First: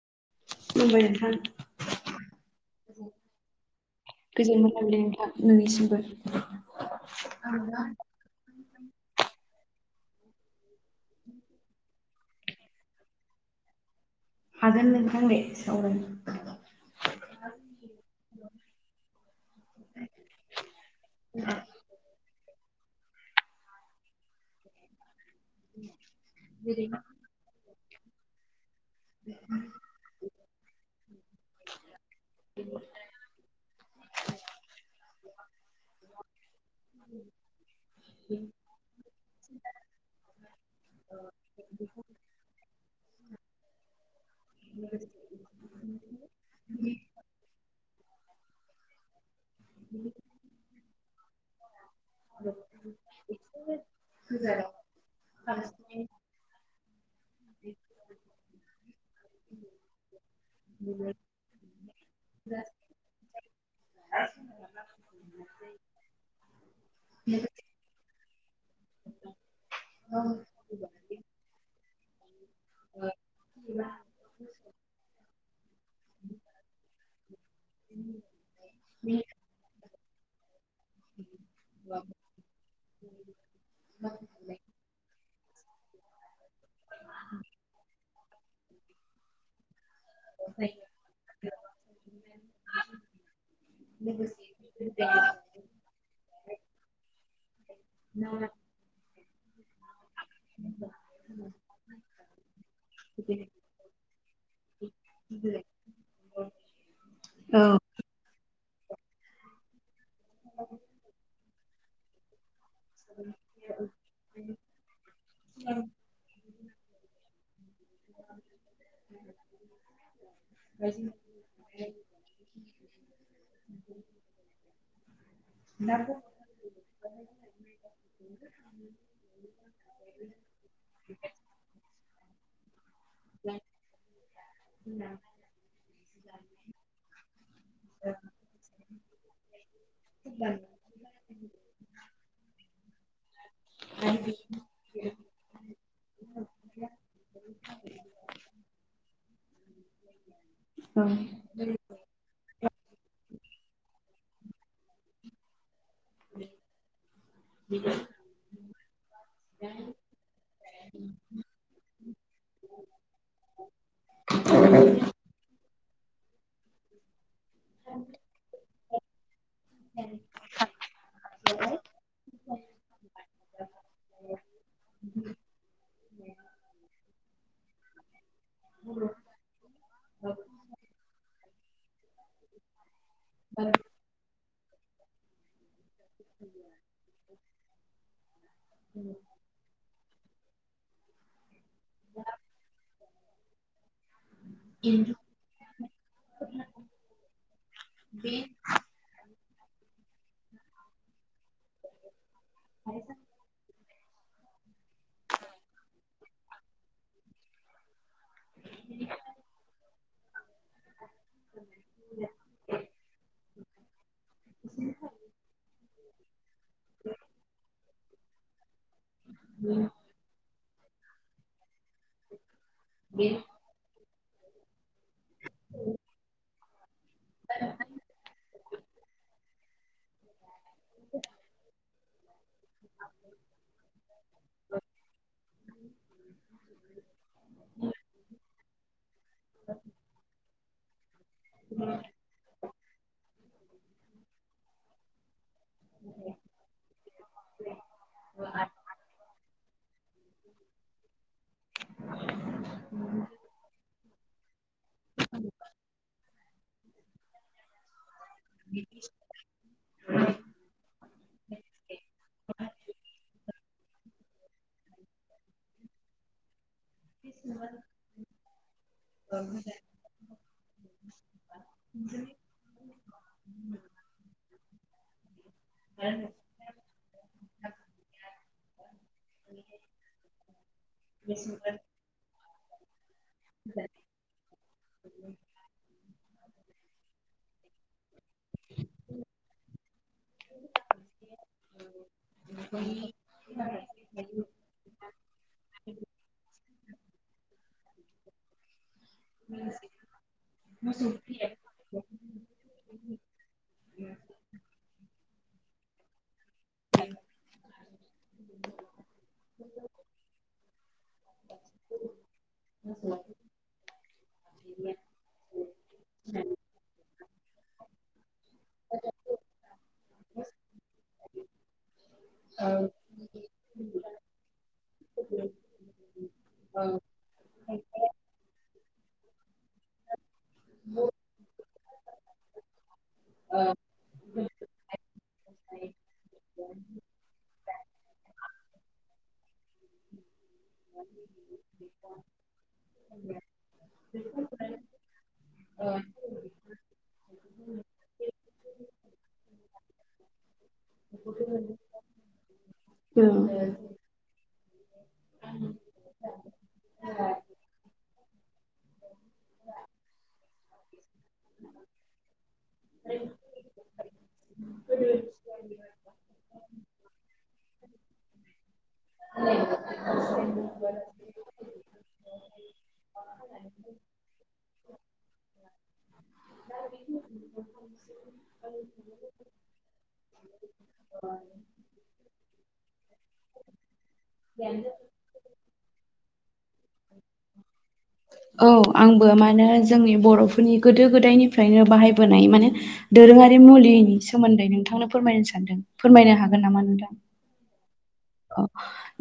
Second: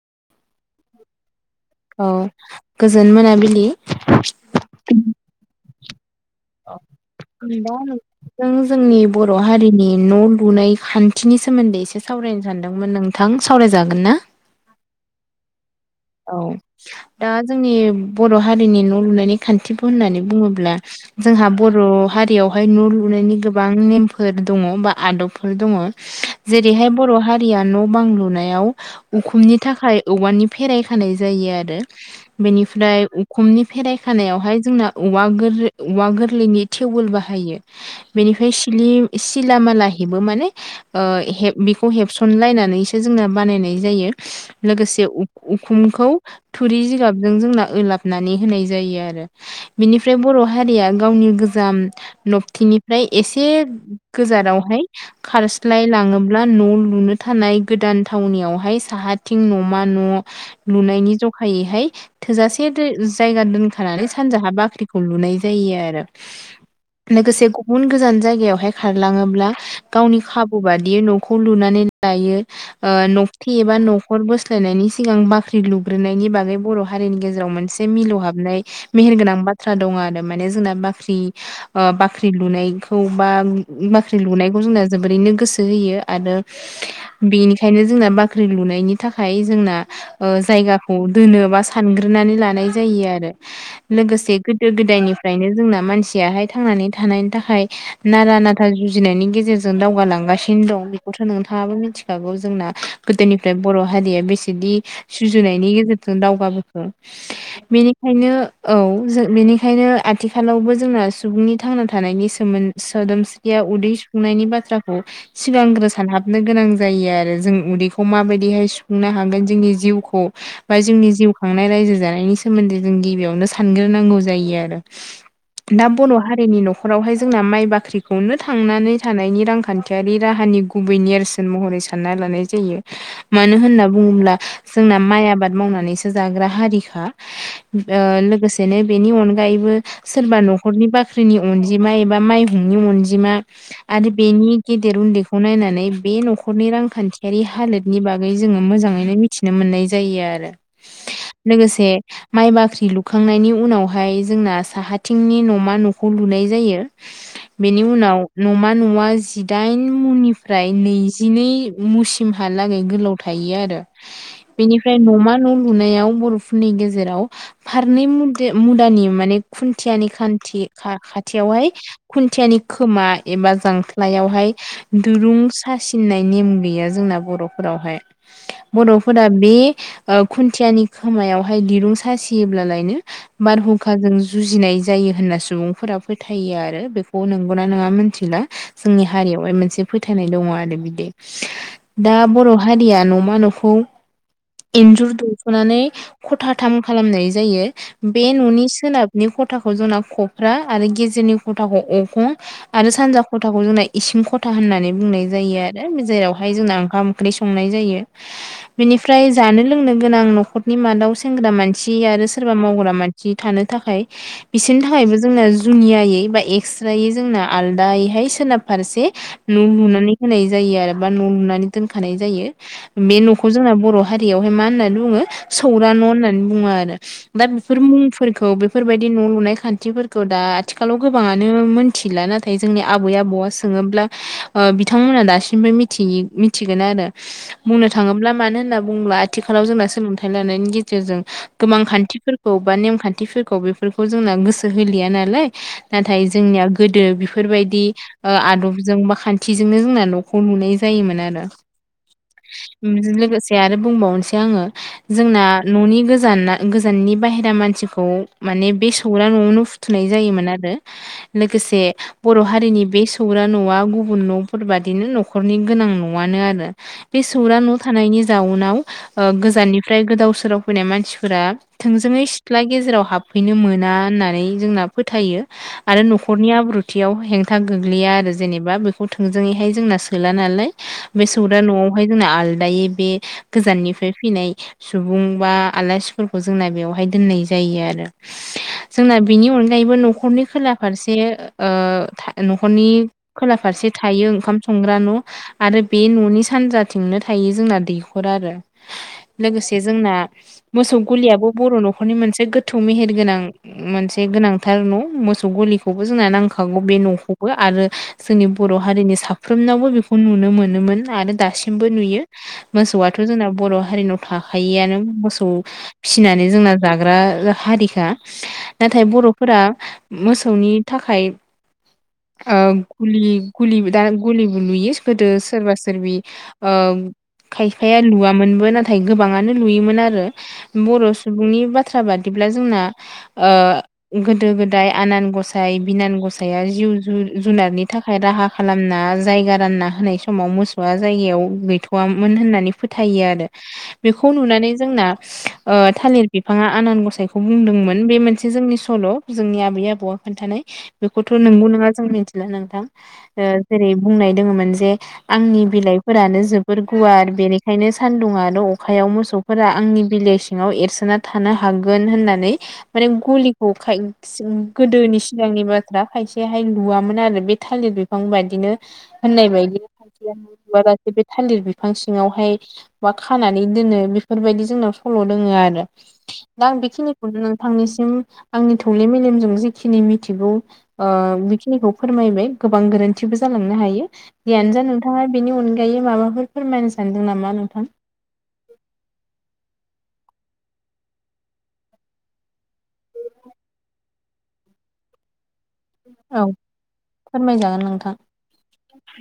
मबाइलथ औ गोजोन मोनाबिलि गोजोन मोनाबिलि नोंथां नोंनिसिमबो दा नों जोंनि बर' हारिनि न' लुनाय खान्थिनि सोमोन्दै एसे सावरायनो सानदोंमोन नोंथां सावरायजागोन ना हाडोन नोंथां दे सावरायनो औ दा जोंनि बर' हारिनि न' लुनायनि खान्थिबो होननानै बुङोब्ला जोंहा बर' हारियावहाय न' लुनायनि गोबां नेमफोर दङ बा आदब फोर दङ जेरैहाय बर' हारिया न' बां लुनायाव उखुमनि थाखाय औवानि फेराइ खानाय जायो आरो बेनिफ्राय उखुमनि फेराइ खानायावहाय जोंना औवा गोर औवा गोरलैनि टेवोल बाहायो बेनिफ्राय सिलि सिलालामाला हेबो माने बेखौ हेबसनलायनानै जों बानायनाय जायो लोगोसे उखुमखौ थुरि जिगाबजों जों लाबनानै होनाय जायो आरो बेनिफ्राय बर' हारिया गावनि गोजाम नबथिनिफ्राय एसे गोजारावहाय खारस्लाय लाङोब्ला न' ल नुनो थानाय गोदान थावनियावहाय साहाथिं न'मा न' लुनायनि जखायैहाय थोजासे जायगा दोनखानानै सानजाहा बाख्रिखौ लुनाय जायो लोगोसे गुबुन गोजाननि गोजान जायगायावहाय खारलाङोब्ला गावनि खाबु बादियै न'खौ लुनानै लायो न'खथि एबा न'खर बोस्लायनायनि सिगां बाख ख्रि लुग्रोननि बागै बर' हारिनि गेजेराव मोनसे मिलौहाबनाय मेहेरगोनां बाथ्रा दं आरो माने जोंना बाख्रि बाख्रि लुनायखौ बा बाख्रि लुनायखौ जोंना जोबोरैनो गोसो होयो आरो बेनिखायनो जोंना बाख्रि लुनायनि थाखाय जोंना जायगाखौ दोनो बा सानग्रोनानै लानाय जायो आरो लोगोसे गोदो गोदायनि फ्रायनो जोंना मानसियाहाय थांनानै थानायनि थाखाय नारा नाथा जुजिनायनि गेजेरजों जों दावगाालांगासिनो दं बेखौथ' नोंथाङाबो मिथिखागौ जोंना गोदोनिफ्राय बर' हारिया बेसेदि रुजुनायनि गेजेरजों दावगाबोखो औ बेनिखायनो औ जों बेनिखायनो आथिखालावबो जोंना सुबुंनि थांना थानायनि सोमोन्दै सोदोमस्रिया उदै सुफुंनायनि बाथ्राखौ सिगांग्रोसान हाबनो गोनां जायो जायो आरो जों उदैखौ माबायदिहाय सुफुंनो हागोन जोंनि जिउ खौ बा जोंनि जिउ खांनाय रायजो जानायनि सोमोन्दै जों गिबियावनो सानग्रोनांगौ जायो आरो दा बर' हारिनि न'खरावहाय जोंना माइ बाख्रिखौनो थांनानै थानायनि रांखान्थियारि राहा नि गुबै नेरसोन महरै सानना लानाय जायो मानो होनना बुंङोब्ला जोंना माइ आबाद मावनानैसो जाग्रा हारिखा लोगोसेनो बेनि अनगायैबो सोरबा न'खरनि बाख्रिनि अनजिमा एबा माइहुंनि अनजिमा आरो बेनि गेदेर उन्दैखौ नायनानै बे न'खरनि रांखान्थियारि हालोदनि बागै जों मोजांङैनो मिथिनो मोननाय जायो आरो औ लोगोसे माइ बाख्रि लुखांनायनि उनावहाय जोंना साहाथिंनि न'मा न' खौ लुनाय जायो बेनि उनाव न'मा न'आ जिदाइन मुनिफ्राय नैजिनै मुसिमहालागै गोलाव थायो आरो बेनिफ्राय न'मा न' लुनायाव बर'फोरनि गेजेराव फारनै मु-मुदानि माने खुन्थियानि खान्थि खा-खाथियावहाय खुन्थियानि खोमा एबा जांख्लायावहाय दुरुं सासिननाय नेम गैया जोंना बर' फोरावहाय बर'फोरा बे खुन्थियानि खोमायाव हाय दिरुं सासियोब्लालायनो बारहुंखाजों जुजिनाय जायो होनना सुबुंफोरा फोथायो आरो बेखौ नोंगौना नंङा मोनथिला जोंनि हारियावहाय मोनसे फोथायनाय दंङ आरो बिदि दा बर' हारिया न'मा न'खौ इन्जुर दौख'नानै खथाथाम खालामनाय जायो बे न'नि सोनाबनि खथ खथाखौ जोंना खफ्रा आरो गेजेरनि खथाखौ अखं आरो सानजा खथाखौ जोंना इसिं खथा होननानै बुंनाय जायो आरो जेरावहाय जोंना ओंखाम ओंख्रि संनाय जायो। बिनिफ्राय जानो लोंनो गोनां न'खरनि मादाव सेंग्रा मानसि आरो सोरबा मावग्रा मानसि थानो थाखाय बिसोरनि थाखायबो जोंना जुनियायै एबा एस्रा जों आलादायै सोनाब फारसे न' लुनानै होनाय जायो आरो एबा न' लुनानै दोनखानाय जायो बे न'खौ जों बर' हारियावाहाय मा होननानै बुंङो सौरा न' होननानै बुंङो आरो दा बेफोर मुंफोरखौ बे बेफोरबायदि न' लुनाय खान्थिफोरखौ दा आथिखालाव गोबांङानो मोनथिला ना नाथाय जोंनि आबै आबौआ सोङोब्ला बिथांमोना दासिमबो मिथि-मिथिगोन आरो बुंनो थांङोब्ला मानो होनना बुंङोब्ला आथिखालाव जोंना सोलोंथाइ लानायनि गेजेरजों गोबां खान्थिफोरखौ बा नेमखान्थिफोरखौ बेफोरखौ जोंना गोसो होलिया नालाय नाथाय जोंनिया गोदो बेफोरबायदि आदबजों बा खान थिजोंनो जोंना न'खौ लुनाय जायोमोन आरो लोगोसे आरो बुंबावनोसै आंङो जोंना न'नि गोजाना गोजाननि बाहेरा मानसिखौ माने बे सौरा न'आवनो फुथुनाय जायोमोन आरो लोगोसे बर' हारिनि बे सौग्रा न'आव न'आ गुबुन न'फोर बादिनो न'खरनि गोनां न'आनो आरो बे सौग्रा न' थानायनि जाउनाव गोजाननिफ्राय गोदाव सोराव फैनाय मानसिफोरा थोंजो ङै सिथ्ला गेजेराव हाबफैनो मोना होननानै जोंना फोथायो। आरो न'खरनि आब्रुथियाव हेंथा गोग्लैया आरो जेनेबा बेखौ थोंजोङैहाय जोंना सोला ना लाय बे सौरा न'आव जोंना आलदायै बे गोजाननिफ्राय फैनाय सुबुं बा आलासि फोरखौ जोंना बेवहाय दोननाय जायो आरो जोंना बेनि अनगायैबो न'खरनि खोला फारसे था न'खरनि खोला फारसे से थायो ओंखाम संग्रा न' आरो बे न'नि सानजाथिंनो थायो जोंना दैखर आरो [inaudible] लोगोसे जोंना मोसौ गलियाबो बर' न'खरनि मोनसे गोथौ मेहेर गोनां मोनसे गोनांथार न' मोसौ गलिखौबो जोंना नांखा गौ बे न'खौबो आरो जोंनि बर' हारिनि साफ्रोमनावबो बेखौ नुनो मोनो। नुयोमोन आरो दासि मबो नुयो मोसौआथ' जोंना बर' हारिनाव थाखायोआनो मोसौ फिसिनानै जों जाग्राग्रा हारिखा। नाथाय बर'फोरा मोसौनि थाखाय गुलि गुलि दा गुलिबो लुयो गोदो सोरबा सोरबि खायफाया लुवामोनबो नाथाय गोबाङानो लुयोमोन आरो बर' सुबुंनि बाथ्रा बादिब्ला जोंना गो दो गोदाय आनान गसाय बिनान गसाया जिउ जुनारनि थाखाय राहा खालामना जायगा रानना होनाय समाव मोसौआ जायगायाव गैथ'वामोन होननानै फोथायो आरो बेखौ नुनानै जोंना थालिर बिफाङा आनान गसाइखौ बुंदोंमोन बे मोनसे जोंनि सल' जोंनि आबै आबौआ खोन्थानाय बेखौथ' नोंगौ। जों मिथिला नोंथां औ जेरै बुंनाय। मोन जे आंनि बिलाइफोरानो जोबोर गुवार बेनिखायनो सान्दुं आरो अ अखायाव मोसौफोरा आंनि बिलाइ सिङाव एरसोना। थानो हागोन होननानै माने गलिखौ गोदोनि सिगांनि बाथ्रा। इसेहाय लुवोन आरो बे थालिर बिफां बायदिनो होननाय बायदि। बे बे थालिर बिफां सिङावहाय मा खानानै दोनो बेफोरबायदि जोंनाव सल' दोङो आरो। [inaudible] दा आं बेखिनिखौनो नोंथांनिसिम आंनि थौले मेलेमजों जिखिनि मिथिगौ। खिनिखौ फोरमायबाय गोबां गोरोन्थिबो जालांनो हायो जियानोजा नोंथाङा बेनि अन गायै माबाफोर। फोरमायनो सानदों नामा नोंथां औ आंबो मानो। जोंनि बर'फोरनि गोदो गोदायनिफ्रायनो बाहायबोनाय माने दोरोङारि मुलिनि सोमोन्दै नोंथां। नोंथांनो फोरमायनो सानदों फोरमायनो औ हागोन नामा नोंथां। फोरमायजागोन नोंथां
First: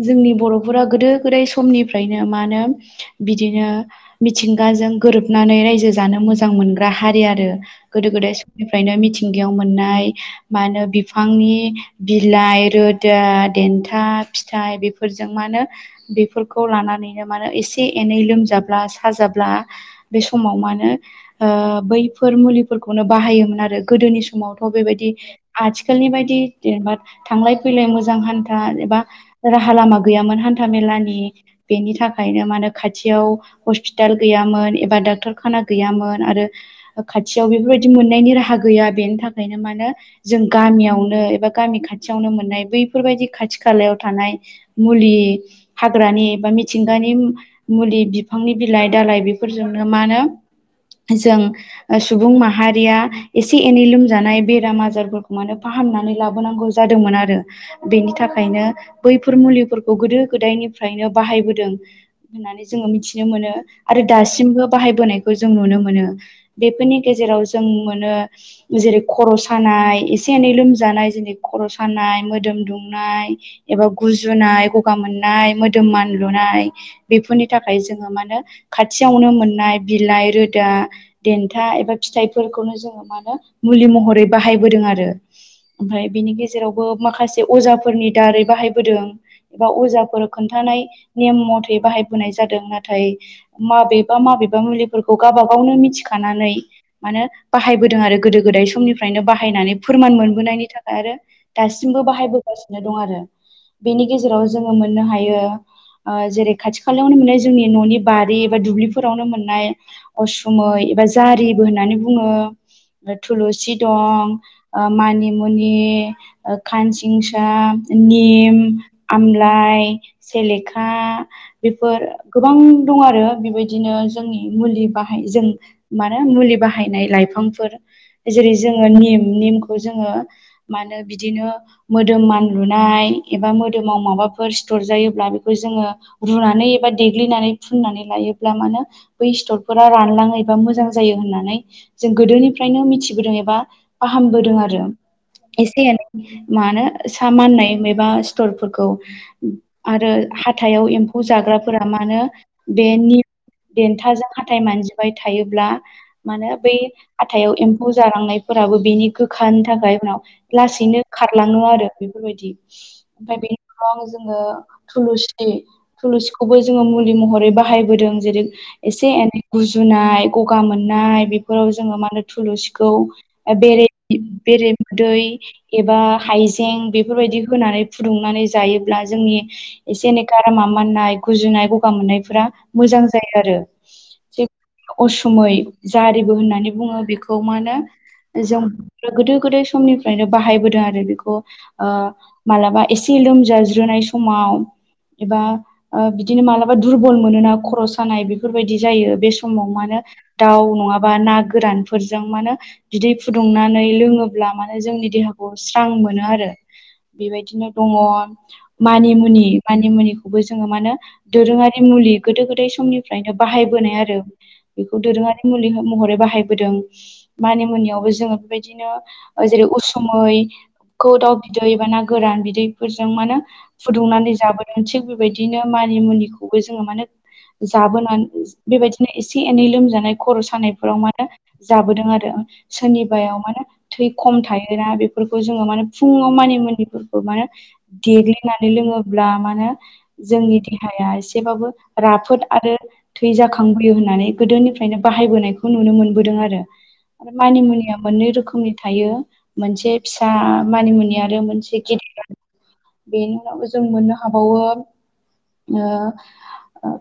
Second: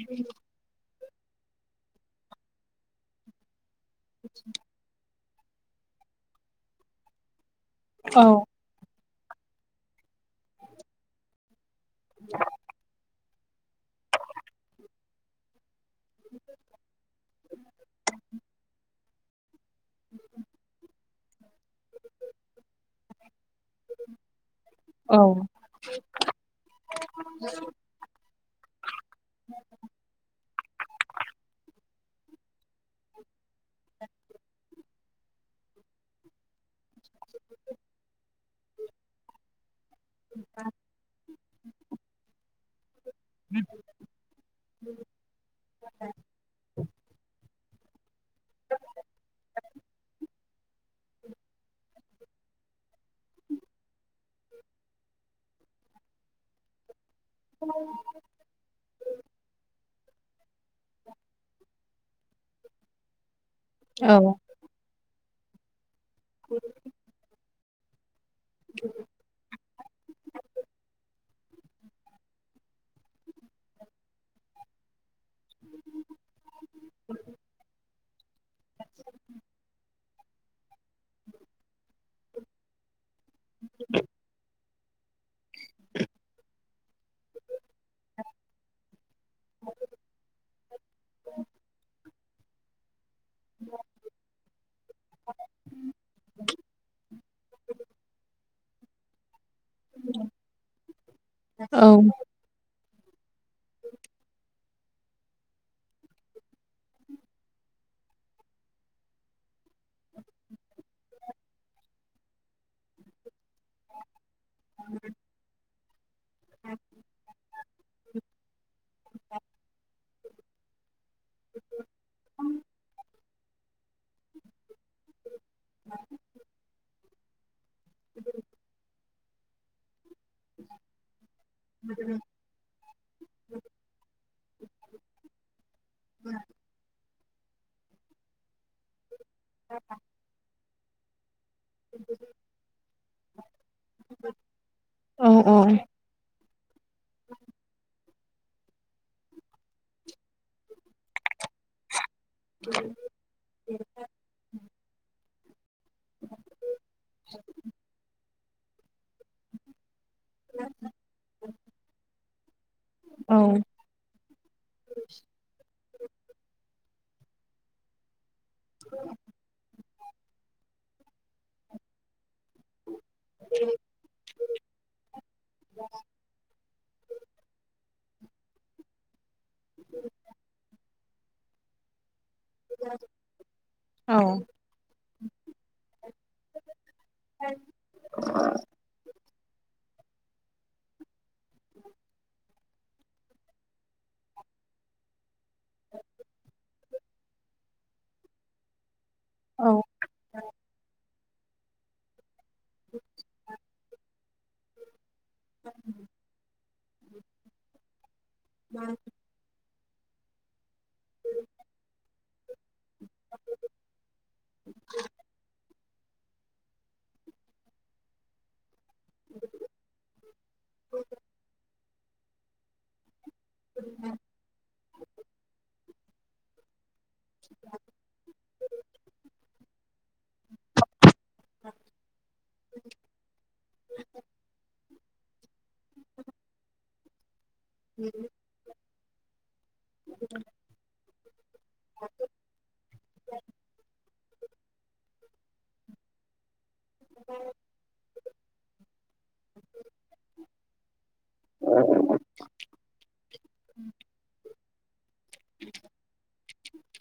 जोंनि बर'फोरा गोदो गोदाय समनिफ्रायनो मा होनो बिदिनो। मिथिंगाजों गोरोबनानै रायजो जानो मोजां मोनग्रा हारि आरो। गोदो औ गोदाय समनिफ्रायनो मिथिंगायाव मोननाय मा होनो बिफांनि। बिलाइ रोदा देन था फिथाइ बेफोरजों मानो बेफोरखौ लानानैनो मानो एसे एनै लोमजाब्ला। साजाब्ला बे समाव माहोनो बैफोर मुलिफोरखौनो बाहायोमोन आरो। गोदोनि समावथ' बेबायदि औ आथिखालनि बायदि जेनेबा थांलाय फैलाय मोजां हा राहा एबा राहा लामा गैयामोन हानथा मेलानि। बेनि थाखायनो मा होन खाथियाव हस्पिटाल गैयामोन एबा डाक्टर खाना गैयामोन आरो। खाथियाव बेफोरबायदि मोननायनि राहा गैया बेनि थाखायनो मानो। जों गामियावनो एबा गामि खाथियावनो मोननाय बैफोर बायदि। खाथि खालायाव थानाय मुलि हाग्रानि बा मिथिंगानि। मुलि बिफांनि बिलाइ दालाइ बेफोरजोंनो मा होनो। जों सुबुं माहारिया एसे एनै लोमजानाय बेराम आजारफोरखौ मानो फाहाम। हामनानै लाबोनांगौ जादोंमोन आरो बेनि थाखाय। ओंखायनो बैफोर मुलिफोरखौ गोदो गोदायनिफ्रायनो बाहायबोदों होननानै जोङो मिथिनो मोनो। आरो औ दासिमबो बाहायबोनायखौ जों नुनो मोनो बेफोरनि गेजेराव जों मोनो। जेरै खर' सानाय एसे एनै लोमजानाय जेरै खर' सानाय मोदोम दुम नाय गुुनाय गगा मोननाय। नाय मोदोम मान लुनाय बेफोरनि थाखाय जोङो मा म होन खाथियावनो मोननाय बिलाइ रोदा देन्था एबा फिथाइफोरखौनो जोङो मा होनो। मुलि महरै बाहायबोदों आरो ओमफ्राय बिनि गेजेरावबो माखासे अजा। फोरनि दारै बाहायबोदों एबा अजाफोर खोन्थानाय नेम मथे बाहाय होबोनाय जादों नाथाय। माबेबा माबेबा मुलिफोरखौ गावबा गावनो मिथिखानानै माने बाहायबोदों आरो। गोदो गोदाय समनिफ्रायनो बाहायनानै फोरमान मोनबोनायनि थाखाय आरो औ दासिमबो बाहायबो दं आरो बेनि गेजेराव जोङो मोननो हायो। ओ जेरै खाथि खालायावनो मोननाय जोंनि ननि बारि बा दुब्लिफोरावनो मोननाय उसुमै एबा जारिबो होननानै बुङो थुलुसि दं ओ मानिमुनि खानसि आमलाइ सेलेखा बेफोर गोबां दं आरो। बेबायदिनो जोंनि मुलि बाहाय जों मानो मुलि बाहायनाय लाइफांफोर जेरै जोङो निम निमखौ जोङो मानो बिदिनो मोदोम मान लुनाय एबा मोदोमाव माबाफोर सिथर जायोब्ला बेखौ जोङो रुनानै एबा देग्लिनानै फुननानै लायोब्ला मानो बै सिथरफोरा रानलाङो एबा मोजां जायो होननानै जों गोदोनिफ्रायनो मिथिबोदों एबा फाहामबोदों आरो औ एसे एनै मानो सा माननाय एबा फटरफोरखौ आरो हाथाइआव एम्फौ जाग्राफोरा मानो बे नि देन्थाजों हाथाय मानजिबाय थायोब्ला मानो बै हाथायाव एम्फौ जालांनायफोराबो बिनि गोखानि थाखाय उनाव लासैनो खारलाङो आरो बेफोरबायदि औ ओमफाय बेनि उनाव जोङो थुलुंसि थुलुसिखौबो जोङो मुलि महरै बाहायबोदों जेरै एसे एनै गुजु जुनाय गगा मोननाय बेफोराव जोङो मा होनो थुलुसिखौ बेरे बेरेमोदै एबा हाइजें बेफोरबायदि होनानै फुदुंनानै जायोब्ला जोंनि एसे एनै गारमा माननाय गुजुनाय गगा मोननाय फोरा मोजां जायो आरो औ जे असुमै जारिबो होननानै बुङो बेखौ मा होनो जों गोदो गोदाय समनिफ्रायनो बाहायबोदों आरो बेखौ ओ मालाबा एसे लोमजाज्रोनाय समाव एबा बिदिनो आ मालाबा दुरबल मोनोना खर सानाय बेफोरबायदि जायो। बे समाव मा होनो दाउ नङा बा ना गोरानफोरजों माने बिदै फुदुंनानै लोङोब्ला माने जोंनि देहाखौ स्रां मोनो आरो बेबायदिनो दंङ माने मुनि मानि मुनिखौबो जोङो मा होनो दोरोंङारि मुलि गोदो गोदाय समनिफ्रायनो बाहायबोनाय आरो बेखौ दोरोंङारि मुलि महरै बाहायबोदों मानि मुनियावबो जोङो बेबायदिनो जेरै समै खौ दाउ बिदै बा ना गोरान बिदैफोरजों माने फुदुंनानै जाबो थिग बेबायदिनो मानि मुुलिखौबो जोङो माने जाबोनानै बेबायदिनो एसे एनै लोमजानाय खर सानायफोराव माने जाबोदों आरो सोरनिबायाव माने थै खम थायो। बेफोरखौ जोङो माने फुङाव मानि मुनिफोरखौ माने देग्लिनानै लोङोब्ला मा होनो जोंनि देहाया एसेबाबो राफोद आरो थै जाखांबोयो होननानै गोदोनिफ्रायनो बाहायबोनायखौ नुनो मोनबोदों आरो आरो मानिमुनिया मोननै रोखोम रोखमनि थायो मोनसे फिसा मानिमुनि आरो मोनसे गिदिर बेनि उनाव जों मोननो हाबावो ओ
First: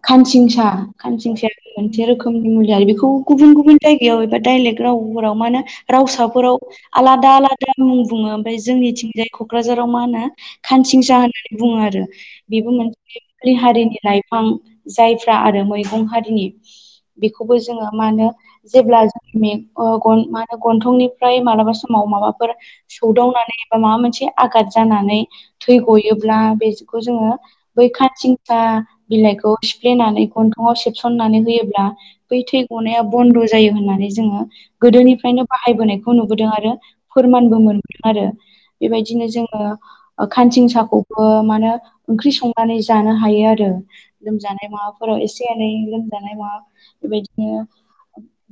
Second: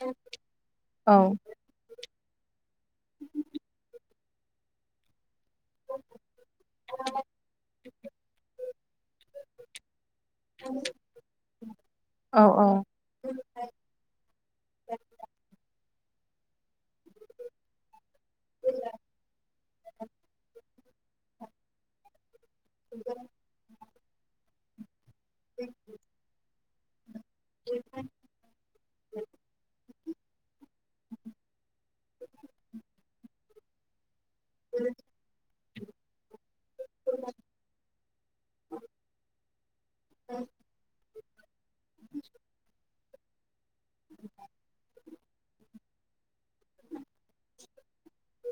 खानसिंसा औ खानसिंसाया मोनसे रोखोमनि मुलि आरो बेखौ गुब गुब गुबुन गुबुन जायगायाव एबा दाइलेख रावफोराव मानो रावासाफोराव आलादा दा मुं बुङो ओमफाय जोंनिथिंजाय कक्राझाराव मा होनो खानसिंसा होननानै बुङो आरो औ औ बेबो मोनसे हारिनि लाइ आं जायफ्रा आरो मैगं हारिनि बेखौबो जोङो मा होनो जेब्ला जोंनि मा होनो गन्थंनिफ्राय मालाबा समाव माबा सौदावनानै बा माबा मोनसे आगाद जानानै थै गयोब्ला बेखौ जोङो बै खाथिंखा बिलाइखौ फ्लेनानै गन्थंआव सेबसननानै होयोब्ला बै थै गनाया बन्द' जायो होननानै जोङो गोदोनिफ्रायनो बाहायबोनायखौ नुबोदों आरो गोमोन आरो बेबायदिनो जोङो खानसिं साखौबो मानो ओंख्रि संनानै जानो हायो आरो लोमजानाय माबा फोराव एसे एनै लोमजानाय मा बेबायदिनो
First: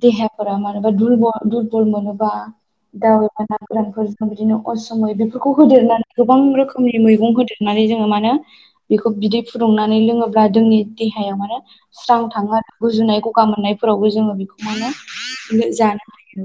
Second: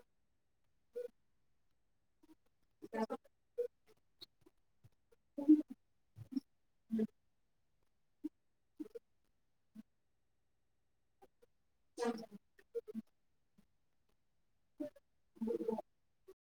देहाफोरा मानोबा दुरबल दुरबल मोनोबा दा फोर जों बिदिनो असमि बेफोरखौ होदेरनानै गोबां रोखोमनि मैगं होदेर नानै जोङो मा होन बेखौ बिदै फुदुंनानै लोङोब्ला जोंनि देहायाव मानोे स्रां थाङो आरो गुजुनाय गगा मोननायफोरावबो जोङो बेखौ मा जानो हायो।